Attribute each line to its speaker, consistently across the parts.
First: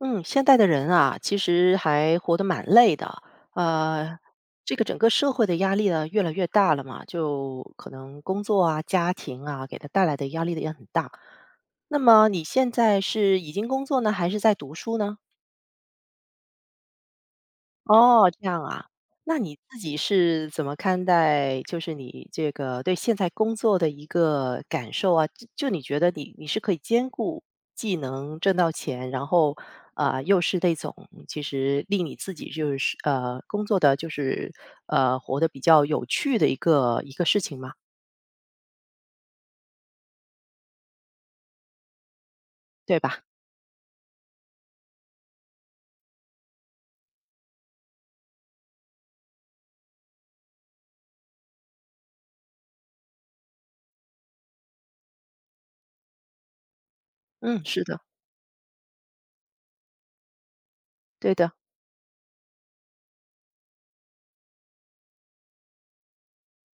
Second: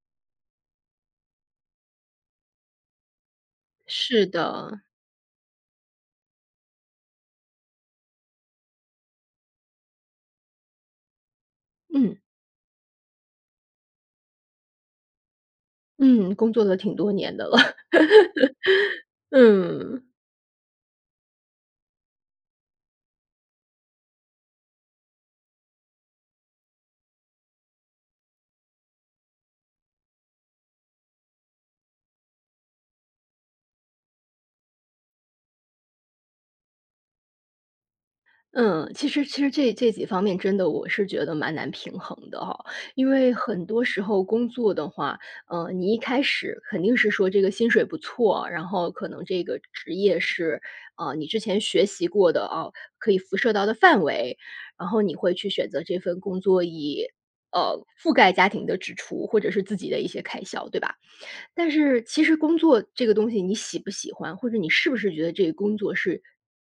Speaker 1: 嗯，现代的人啊，其实还活得蛮累的。呃，
Speaker 2: 是
Speaker 1: 这
Speaker 2: 的，
Speaker 1: 个整个社会的压力呢，越来越大了嘛，就可能工作啊、家庭啊，给他带来的压力也很大。那
Speaker 2: 嗯，
Speaker 1: 么你现在是已经工作呢，还是在读书呢？
Speaker 2: 嗯，工作了挺多年的了。
Speaker 1: 哦，这样啊。那你自己
Speaker 2: 嗯，
Speaker 1: 是怎么看待，就是你这个对现在工作的一个感受啊？就你觉得你是可以兼顾既能挣到钱，然后啊、又是那种其实令你自己就是工作的就是活得比较有趣的一个事情嘛，
Speaker 2: 嗯，其实这几方面真的我是觉得蛮难平衡的哈。
Speaker 1: 对
Speaker 2: 因
Speaker 1: 吧？
Speaker 2: 为很多时候工作的话，你一开始肯定是说这个薪水不错，然后可能这个职业是，你之前学习过的啊，可以辐射到的范围，然后你会去选择这份工作以，
Speaker 1: 嗯，是的，
Speaker 2: 覆盖家庭的支出或者是自己的一些开销，对吧？
Speaker 1: 对的。
Speaker 2: 但是其实工作这个东西你喜不喜欢，或者你是不是觉得这个工作是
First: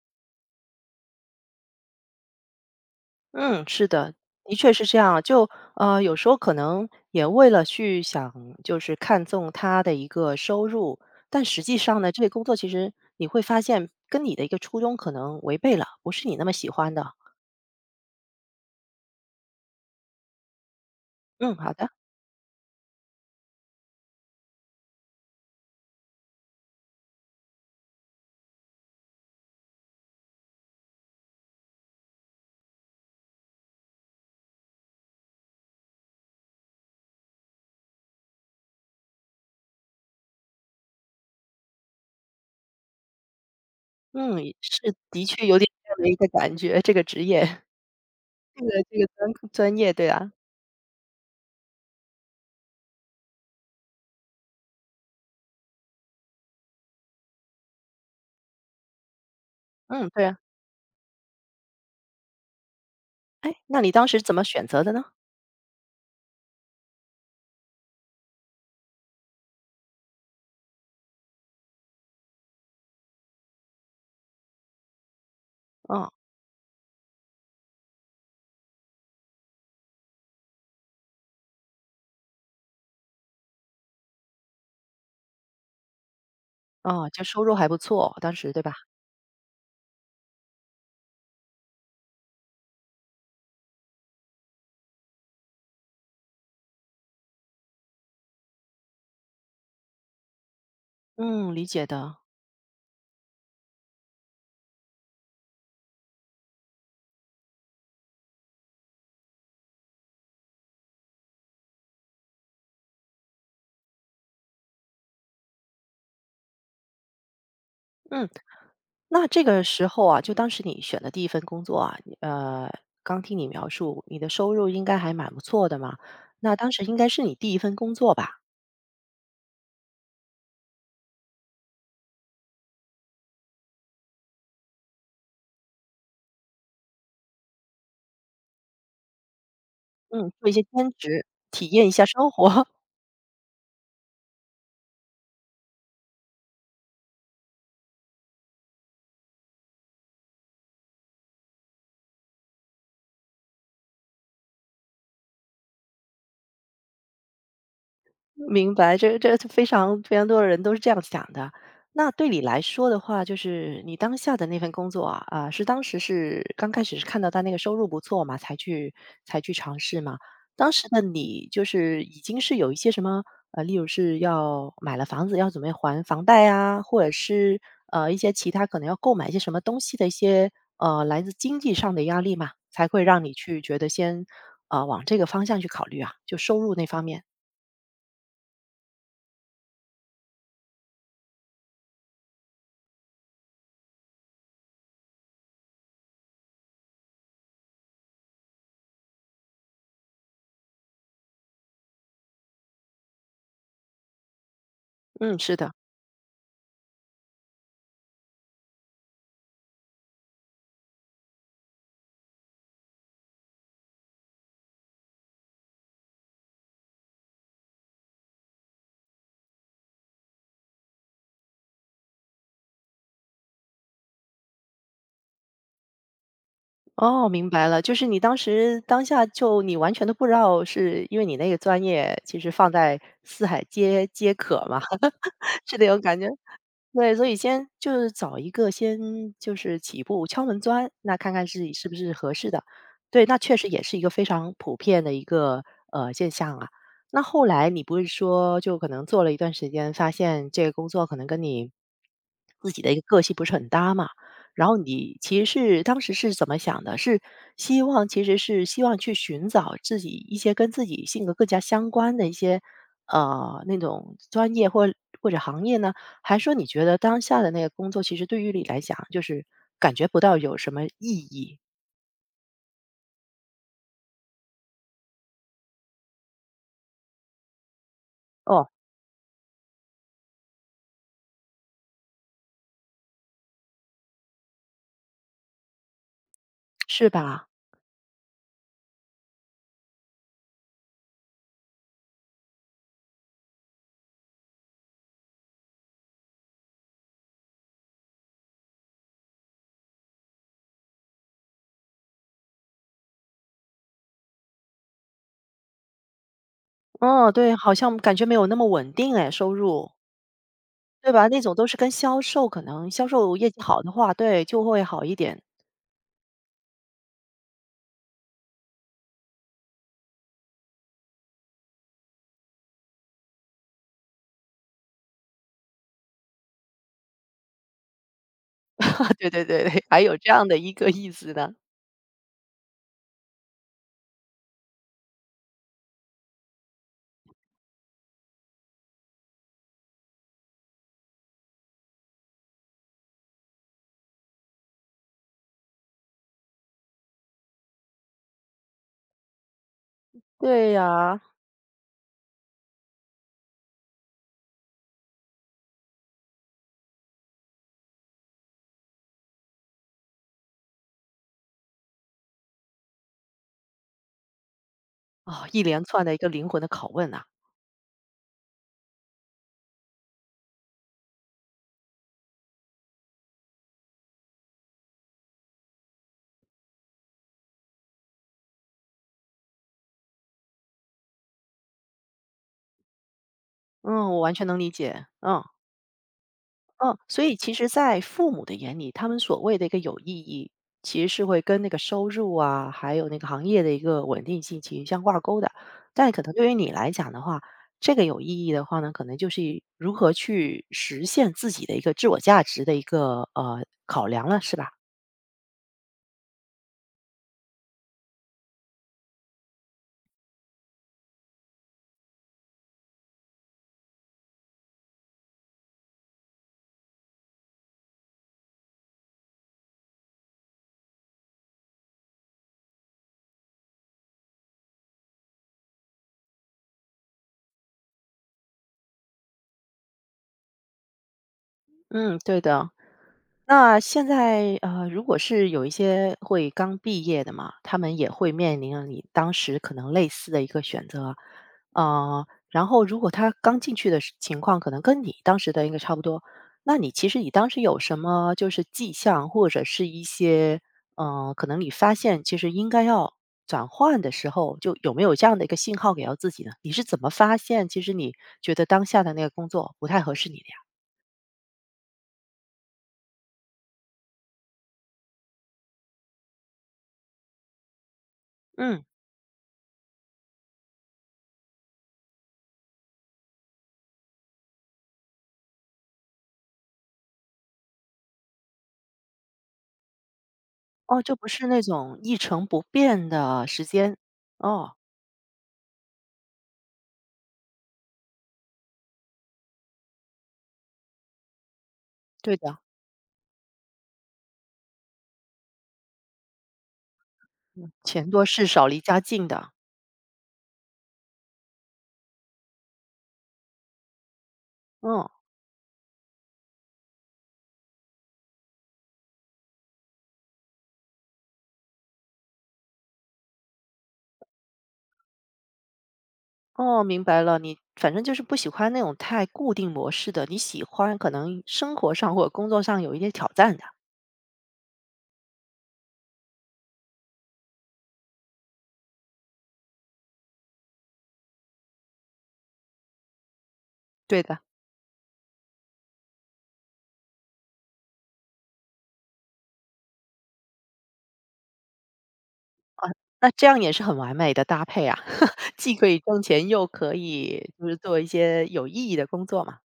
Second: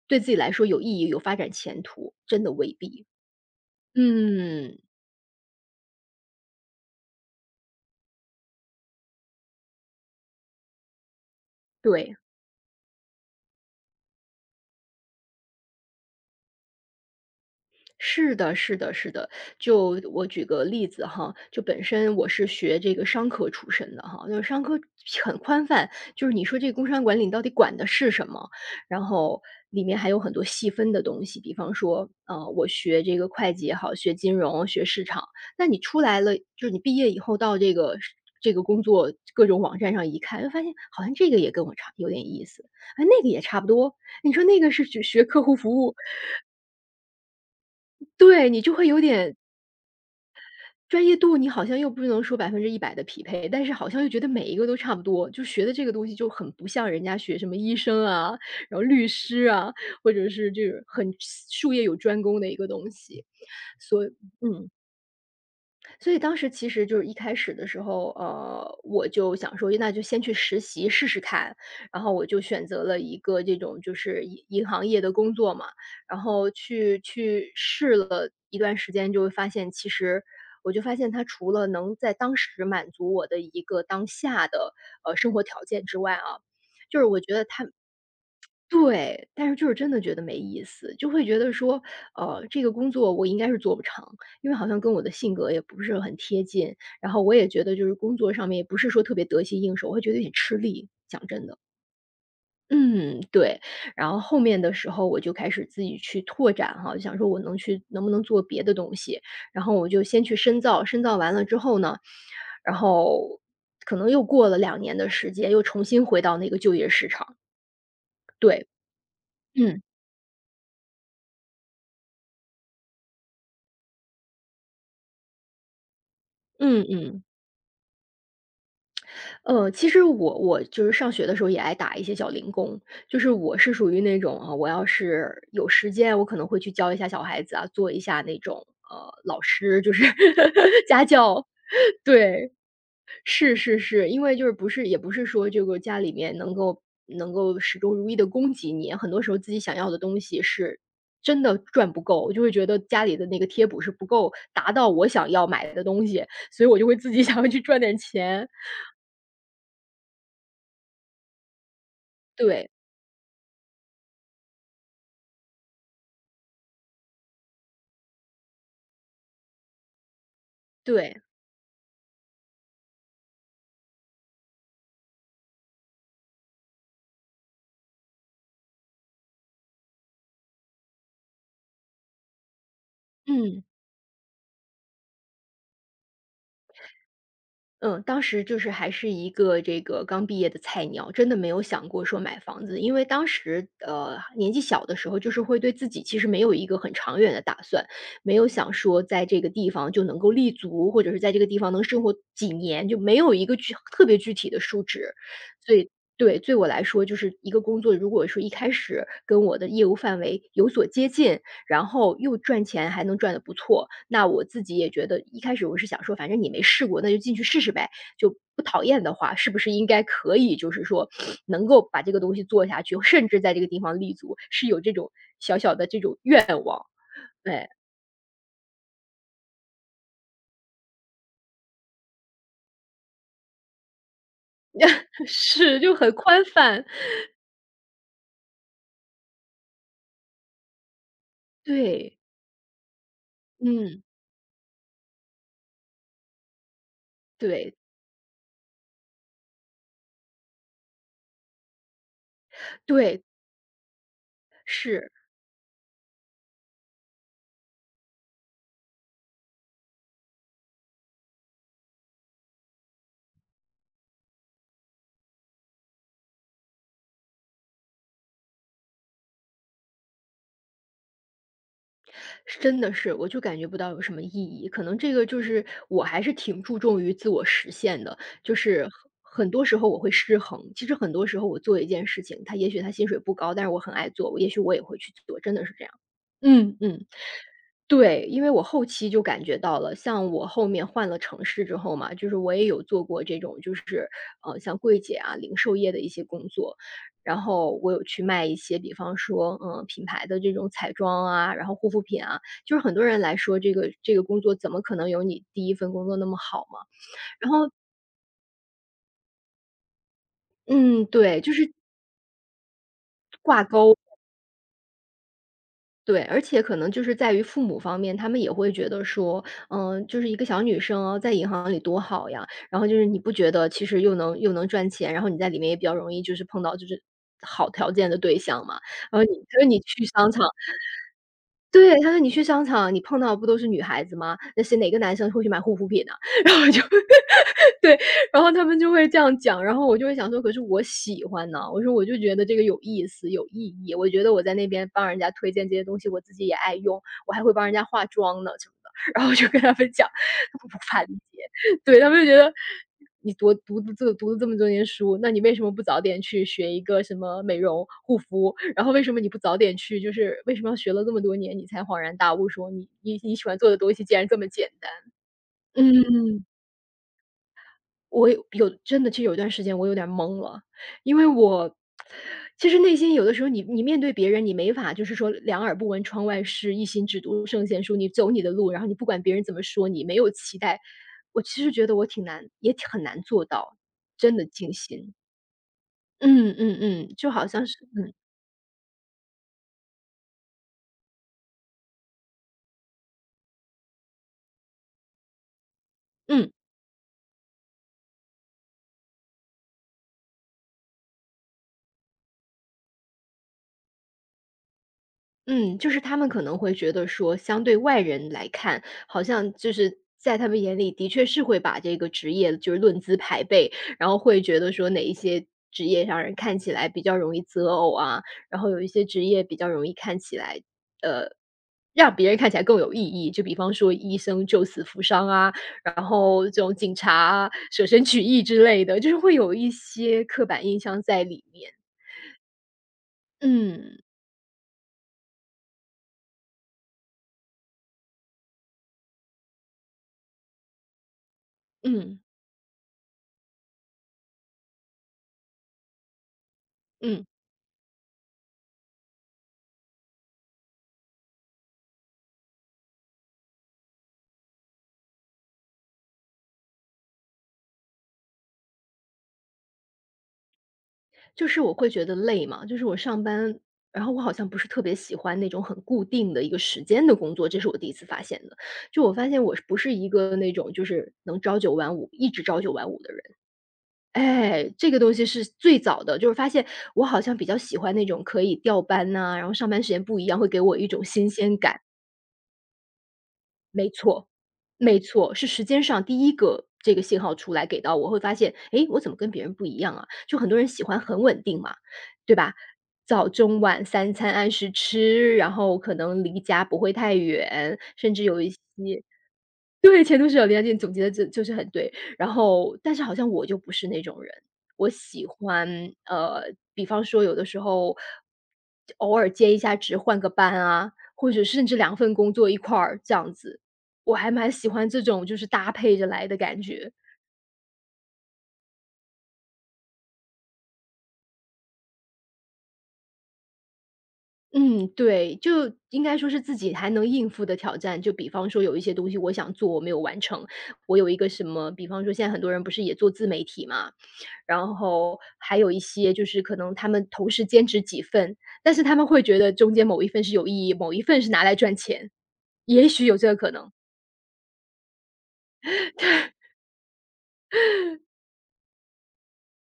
Speaker 2: 对自己来说有意义、有发展前途，真的未必。
Speaker 1: 嗯。是的，的确
Speaker 2: 嗯。
Speaker 1: 是这样。有时候可能也为了去想，就是看重他的一个收入，但实际上呢，
Speaker 2: 对。
Speaker 1: 这个工作其实你会发现跟你的一个初衷可能违背了，不是你那么喜欢的。
Speaker 2: 是的，是的，是的。就我举个例子哈，
Speaker 1: 嗯，
Speaker 2: 就
Speaker 1: 好
Speaker 2: 本
Speaker 1: 的，
Speaker 2: 身我是学这个商科出身的哈，就是商科很宽泛，就是你说这个工商管理到底管的是什么？然后里面还有很多细分的东西，比方说，我学这个会计也好，学金融、学市场，那你出来了，就是你毕业以后到这个是这个工作各种网站上一看，就发现好像这个也跟我差有点意思，哎，那个也差不多。你
Speaker 1: 嗯，
Speaker 2: 说那个是
Speaker 1: 是
Speaker 2: 学学
Speaker 1: 的
Speaker 2: 客
Speaker 1: 确
Speaker 2: 户
Speaker 1: 有点
Speaker 2: 服
Speaker 1: 这
Speaker 2: 务，
Speaker 1: 样的一个感觉，这个职业，
Speaker 2: 对 你
Speaker 1: 这个
Speaker 2: 就会
Speaker 1: 这
Speaker 2: 有
Speaker 1: 个专
Speaker 2: 点
Speaker 1: 专业，对啊，
Speaker 2: 专业度你好像又不能说100%的匹配，但是好像又觉得每一个都差不多，就学的这个东西就很不像人家学什么医生啊，然后律师啊，
Speaker 1: 嗯，
Speaker 2: 或
Speaker 1: 对
Speaker 2: 者
Speaker 1: 啊。
Speaker 2: 是就是很术业有专攻的一个东西，
Speaker 1: 哎，那你
Speaker 2: 所
Speaker 1: 当
Speaker 2: 以
Speaker 1: 时怎么选
Speaker 2: 嗯。
Speaker 1: 择的呢？
Speaker 2: 所以当时其实就是一开始的时候，我就想说，那就先去实习试试看。然后我就选择了一个这种就是银行业的工作嘛，
Speaker 1: 哦，
Speaker 2: 然后去试了一段时间，就会发现其实。我就发现，它除了能在当时满足我的一个当下的生活条件之外啊，就是
Speaker 1: 哦，
Speaker 2: 我
Speaker 1: 就
Speaker 2: 觉
Speaker 1: 收
Speaker 2: 得
Speaker 1: 入
Speaker 2: 它
Speaker 1: 还不错，当时对吧？
Speaker 2: 对，但是就是真的觉得没意思，就会觉得说，这个工作我应该是做不长，因为好像跟我的性格也不是很贴近，然后我也觉得就是工作上面也不是说特别得心应手，我会觉得有点吃力，讲真
Speaker 1: 嗯，
Speaker 2: 的。
Speaker 1: 理解的，
Speaker 2: 嗯，对。然后后面的时候我就开始自己去拓展哈，想说我能不能做别的东西，然后我就先去深造，深造完了之后呢，然后可能又过了2年的时间，又重新回到那个就业市场，
Speaker 1: 嗯。
Speaker 2: 对，
Speaker 1: 那这个
Speaker 2: 嗯，
Speaker 1: 时候啊，就当时你选的第一份工作啊，刚听你描述，你的收入应该还蛮不错的嘛。那当时
Speaker 2: 嗯
Speaker 1: 应该是
Speaker 2: 嗯。
Speaker 1: 你第一份工作吧？
Speaker 2: 其实我就是上学的时候也爱打一些小零工，就是我是属于那种啊，我要是有时间，我可能会去教一下小孩子啊，做一下那种老师，就是
Speaker 1: 嗯，做一些 兼
Speaker 2: 家
Speaker 1: 职，
Speaker 2: 教。
Speaker 1: 体验一下生
Speaker 2: 对，
Speaker 1: 活。
Speaker 2: 是是是，因为就是不是也不是说这个家里面能够始终如一的供给你，很多时候自己想要的东西是真的赚不够，我就会觉得家里的那个贴补是不够达到我想要买的东西，所以我就会自己 想要去赚点钱。
Speaker 1: 明白，这非常非常多的人都是这样想的。那对你来
Speaker 2: 对
Speaker 1: 说的话，就是你当下的那份工作啊，啊，是当时是刚开始是看到他那个收入不错嘛，才去尝试嘛。当时的
Speaker 2: 对，
Speaker 1: 你就是已经是有一些什么例如是要买了房子要准备还房贷啊，或者是一些其他可能要购买一些什么东西的一些来自经济上的压力嘛，才会让你去
Speaker 2: 嗯，
Speaker 1: 觉得先往这个方向去考虑啊，就收入那方面。
Speaker 2: 嗯，当时就是还是一个这个刚毕业的菜鸟，真的没有想过说买房子。因为当时，年纪小的时候，就是会对自己其实没有一个很长远的打算，没有想说在这个地方就能够立足，或者是在这个地方能生活几年，就没有一个具特别具体的数值。
Speaker 1: 嗯，是的。
Speaker 2: 所以对，对我来说，就是一个工作，如果说一开始跟我的业务范围有所接近，然后又赚钱还能赚的不错。那我自己也觉得一开始我是想说，反正你没试过，那就进去试试呗，就不讨厌的话，是不是应该可以就是说能够把这个东西做下去，甚至在这个地方立足，是有这种小小的这种愿望。
Speaker 1: 哦，明白
Speaker 2: 对，
Speaker 1: 了，就是你当时当下就你完全都不知道，是因为你那个专业其实放在四海皆可嘛，是
Speaker 2: 是，
Speaker 1: 那
Speaker 2: 就
Speaker 1: 种
Speaker 2: 很
Speaker 1: 感觉。
Speaker 2: 宽泛。
Speaker 1: 对，所以先就是找一个先就是起步敲门砖，那看看自己是不是
Speaker 2: 对，
Speaker 1: 合适的。对，那确实也是一
Speaker 2: 嗯，
Speaker 1: 个非常普遍的一个现象啊。那后来
Speaker 2: 对，
Speaker 1: 你不是说就可能做了一段时间，发现这个工作可能跟你自己的一个个
Speaker 2: 对，
Speaker 1: 性不是很搭嘛？然后
Speaker 2: 是。
Speaker 1: 你其实是当时是怎么想的？是希望其实是希望去寻找自己一些跟自己性格更加相关的一些那种专业或或者行业呢？还说你觉得当下的那个工作，其实对于你来讲，就是感觉不到有什么意义，
Speaker 2: 是真的是，我就感觉不到有什么意义。可能这个就是我还是挺注重于自我实现的，就
Speaker 1: 哦，
Speaker 2: 是很多时候我会失衡。其实很多时候我做一件事情，它也许它薪水不高，但是我很爱做，我也许我也会去做，真的是这样。嗯。嗯。
Speaker 1: 是吧？
Speaker 2: 对，因为我后期就感觉到了，像我后面换了城市之后嘛，就是我也有做过这种，就是像柜姐啊、零售业的一些工作，然后我有去卖一些，比方说，品牌的这种彩妆啊，然后护肤品啊，就是很多人来说，这个这个工作怎么可能有你第一份工作那么好嘛？
Speaker 1: 哦，
Speaker 2: 然
Speaker 1: 对，
Speaker 2: 后，
Speaker 1: 好像感觉没有那么稳定哎，收入，
Speaker 2: 嗯，
Speaker 1: 对吧？那
Speaker 2: 对，就
Speaker 1: 种都
Speaker 2: 是
Speaker 1: 是跟销售可能销售业绩
Speaker 2: 挂
Speaker 1: 好的
Speaker 2: 钩。
Speaker 1: 话，对，就会好一点。
Speaker 2: 对，而且可能就是在于父母方面，他们也会觉得说，嗯，就是一个小女生哦，在银行里多好呀。然后就是你不觉得其实又能赚钱，然后你在里面也比较容易就是碰到就是好条件的对象嘛。然后
Speaker 1: 对对
Speaker 2: 他
Speaker 1: 对
Speaker 2: 说你
Speaker 1: 对，还
Speaker 2: 去
Speaker 1: 有这
Speaker 2: 商场，
Speaker 1: 样的一个意思呢。
Speaker 2: 对，他说：“你去商场，你碰到的不都是女孩子吗？那是哪个男生会去买护肤品呢？” 然后我就 对，然后他们就会这样讲，然后我就会想说，可是我喜欢呢，我说我就觉得这个有意思、有意义，我觉得我在那边帮人家推荐这些东西，我自己也爱用，我还会帮人家化妆呢什么的，然后我就跟他们讲，他们
Speaker 1: 对
Speaker 2: 不无法理
Speaker 1: 呀，
Speaker 2: 解。对，他们就觉得你读了这么多年书，那你为什么不早点去学一个什么美容护肤？然后为什么你不早点去就是为什么要学了这么多年，你才恍然大悟说你喜欢做的东西竟然这么简单？
Speaker 1: 哦，一连串的一个
Speaker 2: 嗯。
Speaker 1: 灵魂的拷问啊，
Speaker 2: 我有真的，其实有一段时间我有点懵了，因为我其实内心有的时候你面对别人，你没法就是说两耳不闻窗外事，一心只读圣贤书，你走你的路，然后你不管别人怎么说你，没有期待。我其实觉得我挺难，也挺很难做到
Speaker 1: 嗯，我完
Speaker 2: 真
Speaker 1: 全
Speaker 2: 的
Speaker 1: 能理
Speaker 2: 静
Speaker 1: 解，
Speaker 2: 心。
Speaker 1: 嗯。
Speaker 2: 嗯嗯
Speaker 1: 嗯，
Speaker 2: 嗯，
Speaker 1: 所
Speaker 2: 就
Speaker 1: 以
Speaker 2: 好
Speaker 1: 其
Speaker 2: 像
Speaker 1: 实
Speaker 2: 是
Speaker 1: 在
Speaker 2: 嗯
Speaker 1: 父母的眼里，他们所谓的一个有意义，其实是会跟那个收入啊，还有那个行业的一个稳定性其实相挂钩的。但可能对
Speaker 2: 嗯。
Speaker 1: 于你来讲的话，这个有意义的话呢，可能就是如何去实现自己的一个自我价值的一个考量了，是吧？
Speaker 2: 嗯，就是他们可能会觉得说，相对外人来看，好像就是在他们眼里的确是会把这个职业就是论资排辈，然后会觉得说哪一些职业让人看起来比较容易择偶啊，然后有一些职业比较容易看起来让别人看起来更有意义，就比方说医生救死扶伤啊，然后这种警察啊舍身取义之类的，就是会有一些刻板印象在里面。
Speaker 1: 嗯，对的。那
Speaker 2: 嗯
Speaker 1: 现在如果是有一些会刚毕业的嘛，他们也会面临了你当时可能类似的一个选择，
Speaker 2: 嗯
Speaker 1: 然后如果他刚进去的时情况可能跟你当时的应该差不多，那你其实
Speaker 2: 嗯。
Speaker 1: 你当时有什么就是迹象，或者是一些可能你发现其实应该要转换的时候，就有没有这样的一个信号给到自己呢？你是怎么发现其实你觉得当下的那个工作不太合适你的呀？
Speaker 2: 就是我会觉得累嘛，就是我上班，然后我好像不是特别喜欢那种很固定的一个时间的工作，这是我第一次发现的。
Speaker 1: 嗯。
Speaker 2: 就我发现我是不是一个那种就是能朝九晚五，一直朝九晚五的人。哎，这个东西是最早的，就是发现我好像比较喜欢那种可以调班呐、然后上班时间不一样，会给我一
Speaker 1: 哦，
Speaker 2: 种
Speaker 1: 就不
Speaker 2: 新
Speaker 1: 是
Speaker 2: 鲜
Speaker 1: 那
Speaker 2: 感。
Speaker 1: 种一成不变的时间。哦，
Speaker 2: 没错，是时间上第一个这个信号出来给到我，会发现，诶，我怎么跟别人不一样啊？就很多人喜欢很稳定嘛，对
Speaker 1: 对
Speaker 2: 吧？
Speaker 1: 的，
Speaker 2: 早中晚三餐按时吃，然后可能离家不会太远，
Speaker 1: 钱
Speaker 2: 甚至
Speaker 1: 多
Speaker 2: 有
Speaker 1: 事
Speaker 2: 一些
Speaker 1: 少离家近的。
Speaker 2: 对，前途是有离家近，总结的，就是很对。然后但是好像我就不是那种人，我
Speaker 1: 嗯，
Speaker 2: 喜欢呃，比方说有的时候偶尔兼一下职，换个班啊，或者甚至两份工作一块儿这样子，我还蛮喜欢这种就是搭配着来的感
Speaker 1: 哦，
Speaker 2: 觉。
Speaker 1: 明白了，你反正就是不喜欢那种太固定模式的，你喜欢可能生活上或者工作上有一些挑战的。
Speaker 2: 嗯，对，就应该说是自己还能应付的挑战。就比方说有一些东西我想做，我没有完成。我有一个什么，比方说现在很多人不是也做自媒体嘛，
Speaker 1: 对的。
Speaker 2: 然后还有一些就是可能他们同时兼职几份，但是他们会觉得中间某一份是有意义，某一份是拿来赚钱。也许有
Speaker 1: 那
Speaker 2: 这个
Speaker 1: 这
Speaker 2: 可
Speaker 1: 样也
Speaker 2: 能，
Speaker 1: 是很完美的搭配啊，既可以挣钱，又可以就是做一些有意义的工作嘛。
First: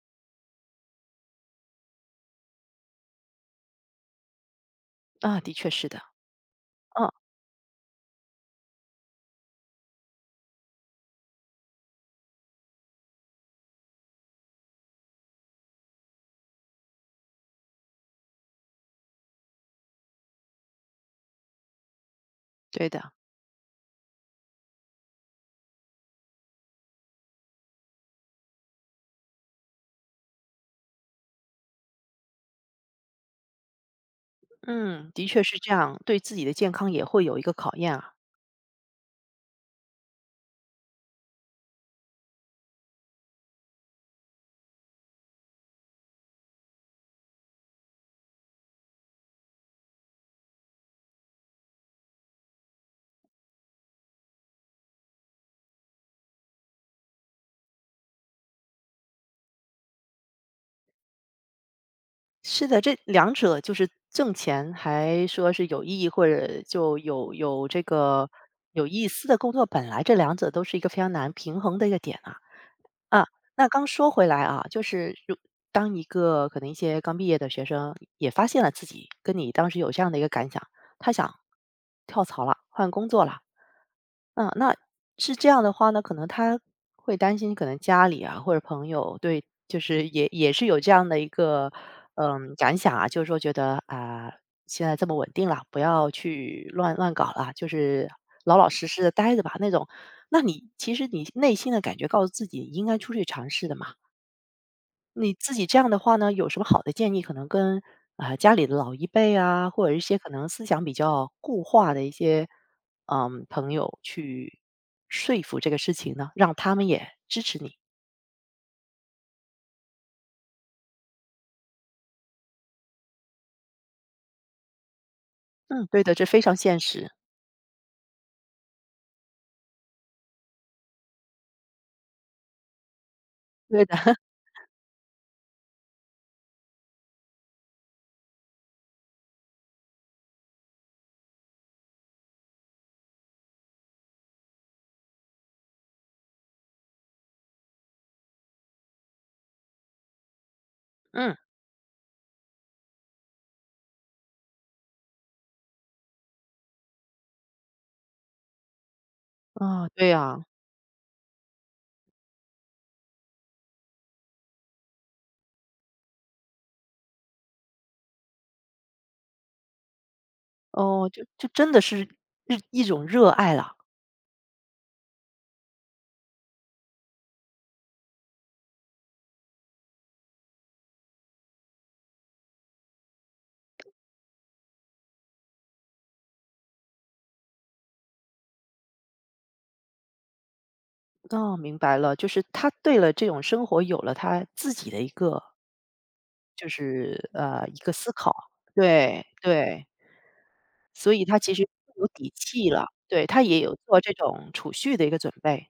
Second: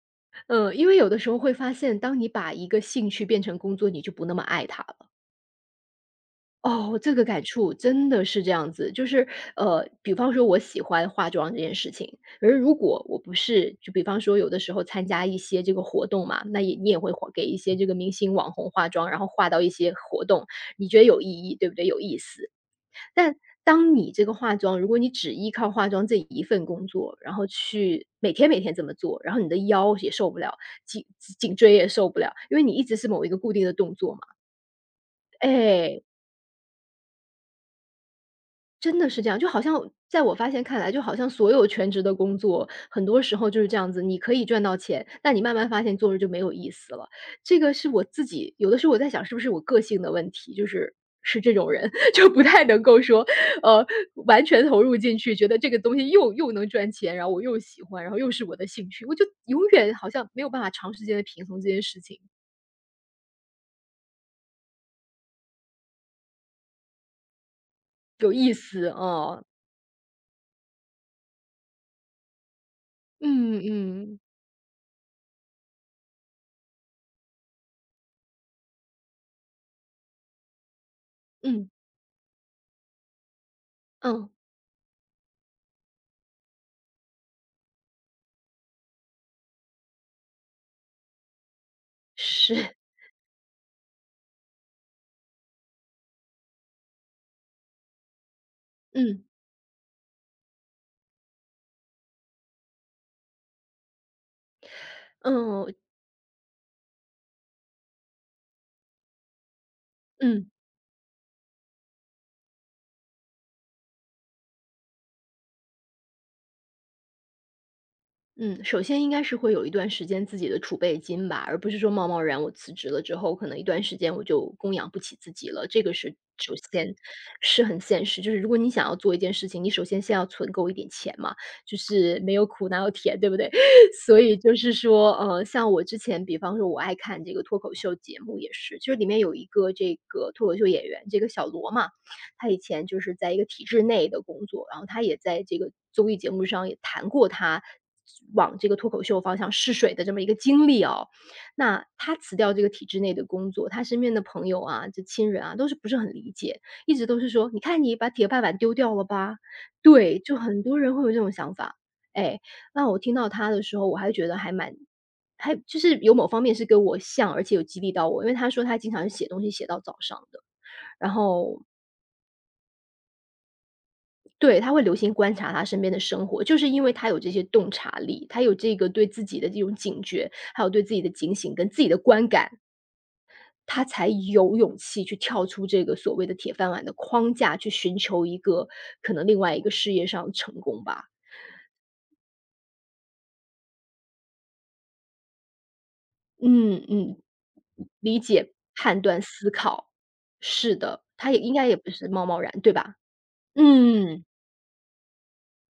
Speaker 2: 嗯，因为有的时候会发现，当你把一个兴趣变成工作，你就不那么爱它了。
Speaker 1: 啊，的确是的，
Speaker 2: 哦，
Speaker 1: 嗯，
Speaker 2: 这个感触真的是这样子，就是，比方说我喜欢化妆这件事情，而如果我不是就比方说有的时候参加一些这个活动嘛，那也你也会化给一些这个明星网红化妆，然后化到一些活动，你觉得有意义，对不对？有意思。
Speaker 1: 对的，
Speaker 2: 但当你这个化妆，如果你只依靠化妆这一份工作，然后去每天每天这么做，然后你的腰也受不了，颈颈椎也受不了，因为你一直是某一个固定的动作嘛，
Speaker 1: 嗯，的确是这样，
Speaker 2: 哎，
Speaker 1: 对自己的健康也会有一个考验啊。
Speaker 2: 真的是这样，就好像在我发现看来，就好像所有全职的工作，很多时候就是这样子，你可以赚到钱，但你慢慢发现做着就没有意思了。这个是我自己有的时候我在想，是不是我个性的问题，就是是这种人，就不太能够说，呃，完全投入进去，觉得这个东西又能赚钱，然后我又喜欢，然后又是我的兴趣，我就永远好像没有办法长时间的平衡这件事情，
Speaker 1: 是的，这两者就是挣钱，还说是有意义或者就有这个
Speaker 2: 有意
Speaker 1: 有
Speaker 2: 思
Speaker 1: 意思的
Speaker 2: 啊，
Speaker 1: 工作，本来这两者都是一个非常难平衡的一个点啊啊。
Speaker 2: 嗯
Speaker 1: 那刚说
Speaker 2: 嗯
Speaker 1: 回来啊，就是如当一个可能一些刚毕业的学生也发现了自己跟你当时有这样的一个感想，他想
Speaker 2: 嗯
Speaker 1: 跳槽了，换工作了，
Speaker 2: 嗯，
Speaker 1: 嗯，那是这样的话呢，可能他会担心可能家里啊，或者朋友对就是也也是有这样的一个，嗯，
Speaker 2: 是，
Speaker 1: 感想啊，就是说觉得啊，现在这么稳定了，不要去乱搞了，就是老老实实的
Speaker 2: 嗯
Speaker 1: 待着吧那种。那你其实你内心的感觉告诉自己应该出去尝试的嘛。你自己
Speaker 2: 嗯
Speaker 1: 这样的话呢，有什么好的建议可能跟，啊，家里的老一辈啊，或者一些可
Speaker 2: 嗯。
Speaker 1: 能思想比较固化的一些，嗯，朋友去说服这个事情呢？让他们也支持你。
Speaker 2: 嗯，首先应该是会有一段时间自己的储备金吧，而不是说贸贸然我辞职了之后，可能一段时间我就供养不起自己了。这
Speaker 1: 嗯，
Speaker 2: 个
Speaker 1: 对的，
Speaker 2: 是
Speaker 1: 这非
Speaker 2: 首
Speaker 1: 常现
Speaker 2: 先
Speaker 1: 实。
Speaker 2: 是很现实，就是如果你想要做一件事情，你首先先要存够一点钱嘛，就是没有苦哪有甜，对不对？
Speaker 1: 对的，
Speaker 2: 所 以就是说，像我之前，比方说我爱看这个脱口秀节目也是，就是里面有一个这个脱口秀演员，这个小罗嘛，他以前就是在一个体制内的工作，然后他也在这个综艺节目上也谈过他往这个脱口秀方向试水的这么一个经历哦。
Speaker 1: 嗯，
Speaker 2: 那他辞掉这个体制内的工作，他身边的朋友啊、这亲人啊，都是不是很理解，一直都是说：“你看你把铁饭碗丢掉了吧？”
Speaker 1: 啊，对
Speaker 2: 对，就
Speaker 1: 呀，
Speaker 2: 很多人会有这种想法。哎，那我听到他的时候，我还觉得还蛮还就是有某方面是跟我像，而且有激励到我，因为他说他经常是写东西写到早上的，
Speaker 1: 哦，
Speaker 2: 然
Speaker 1: 就
Speaker 2: 后
Speaker 1: 真的是日一种热爱了。
Speaker 2: 对，他会留心观察他身边的生活，就是因为他有这些洞察力，他有这个对自己的这种警觉，还有对自己的警醒跟自己的观感，他才有勇气去跳出这个所谓的铁饭碗的框架，去寻求一个可能另外一个事业上的成功吧。
Speaker 1: 哦，明白了，就是他对了这种生活有了他自己的一个就
Speaker 2: 嗯嗯，
Speaker 1: 是，一个思
Speaker 2: 理
Speaker 1: 考。
Speaker 2: 解、判断、
Speaker 1: 对，
Speaker 2: 思
Speaker 1: 对。
Speaker 2: 考，是的，
Speaker 1: 所以
Speaker 2: 他也
Speaker 1: 他
Speaker 2: 应
Speaker 1: 其
Speaker 2: 该
Speaker 1: 实
Speaker 2: 也不
Speaker 1: 更
Speaker 2: 是
Speaker 1: 有
Speaker 2: 贸
Speaker 1: 底
Speaker 2: 贸然，
Speaker 1: 气
Speaker 2: 对
Speaker 1: 了，
Speaker 2: 吧？
Speaker 1: 对，他也有做这
Speaker 2: 嗯。
Speaker 1: 种储蓄的一个准备，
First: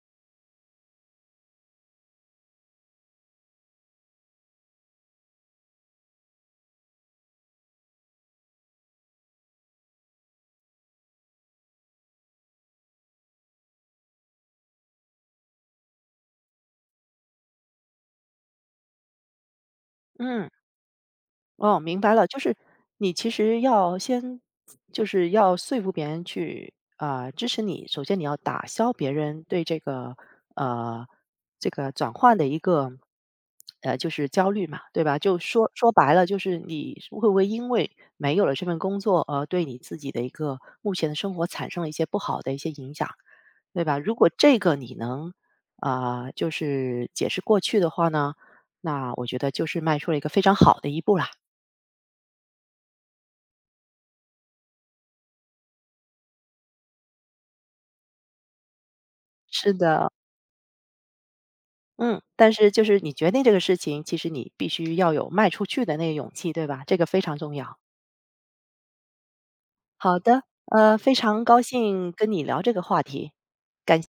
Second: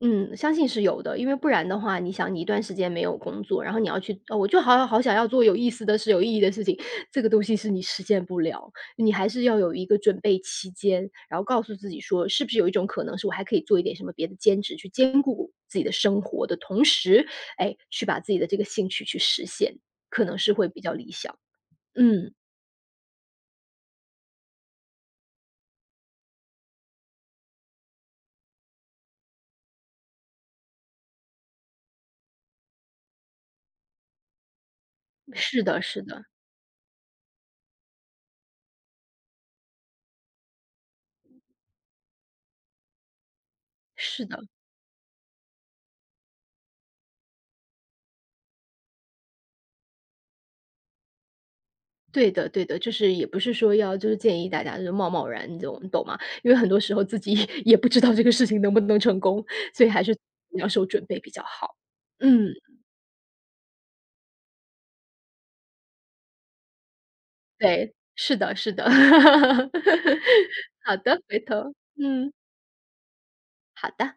Speaker 2: 嗯，相信是有的，因为不然的话，你想你一段时间没有工作，然后你要去，哦我就好好想要做有意思的事、有意义的事情，这个东西是你实现不了，你还是要有一个准备期间，然后告诉自己说，是不是有一种可能是我还可以做一点什么别的兼职，去兼顾自己的生活的同时，哎，去把自己的这个兴趣去实现，可能
Speaker 1: 嗯。
Speaker 2: 是会比较理想。
Speaker 1: 哦，明白了，
Speaker 2: 嗯，
Speaker 1: 就是你其实要先就是要说服别人去啊、支持你。首先，你要打消别人对这个呃这个转换的一个就是焦虑嘛，对吧？就
Speaker 2: 是
Speaker 1: 说
Speaker 2: 的，
Speaker 1: 说
Speaker 2: 是
Speaker 1: 白
Speaker 2: 的，
Speaker 1: 了，就是你会不会因为没有了这份工作而对你自己的一个目前的生活产生了一些不好的一些影响，对吧？如
Speaker 2: 是
Speaker 1: 果
Speaker 2: 的。
Speaker 1: 这个你能啊、就是解释过去的话呢，那我觉得就是迈出了一个非常好的一步啦。
Speaker 2: 对的对的，就是也不是说要就是建议大家就是贸贸然，这种，你懂吗？因为很多时候自己 也不知道这个事情能不能成功，
Speaker 1: 是
Speaker 2: 所以还
Speaker 1: 的，
Speaker 2: 是要是有准备比较好。
Speaker 1: 嗯，但
Speaker 2: 嗯，
Speaker 1: 是就是你决定这个事情，其实你必须要有卖出去的那个勇气，对吧？这个非常重要。
Speaker 2: 对，是的是的。
Speaker 1: 好的，
Speaker 2: 好
Speaker 1: 非
Speaker 2: 的，回
Speaker 1: 常高
Speaker 2: 头
Speaker 1: 兴跟
Speaker 2: 嗯，
Speaker 1: 你聊这个话题。
Speaker 2: 好的。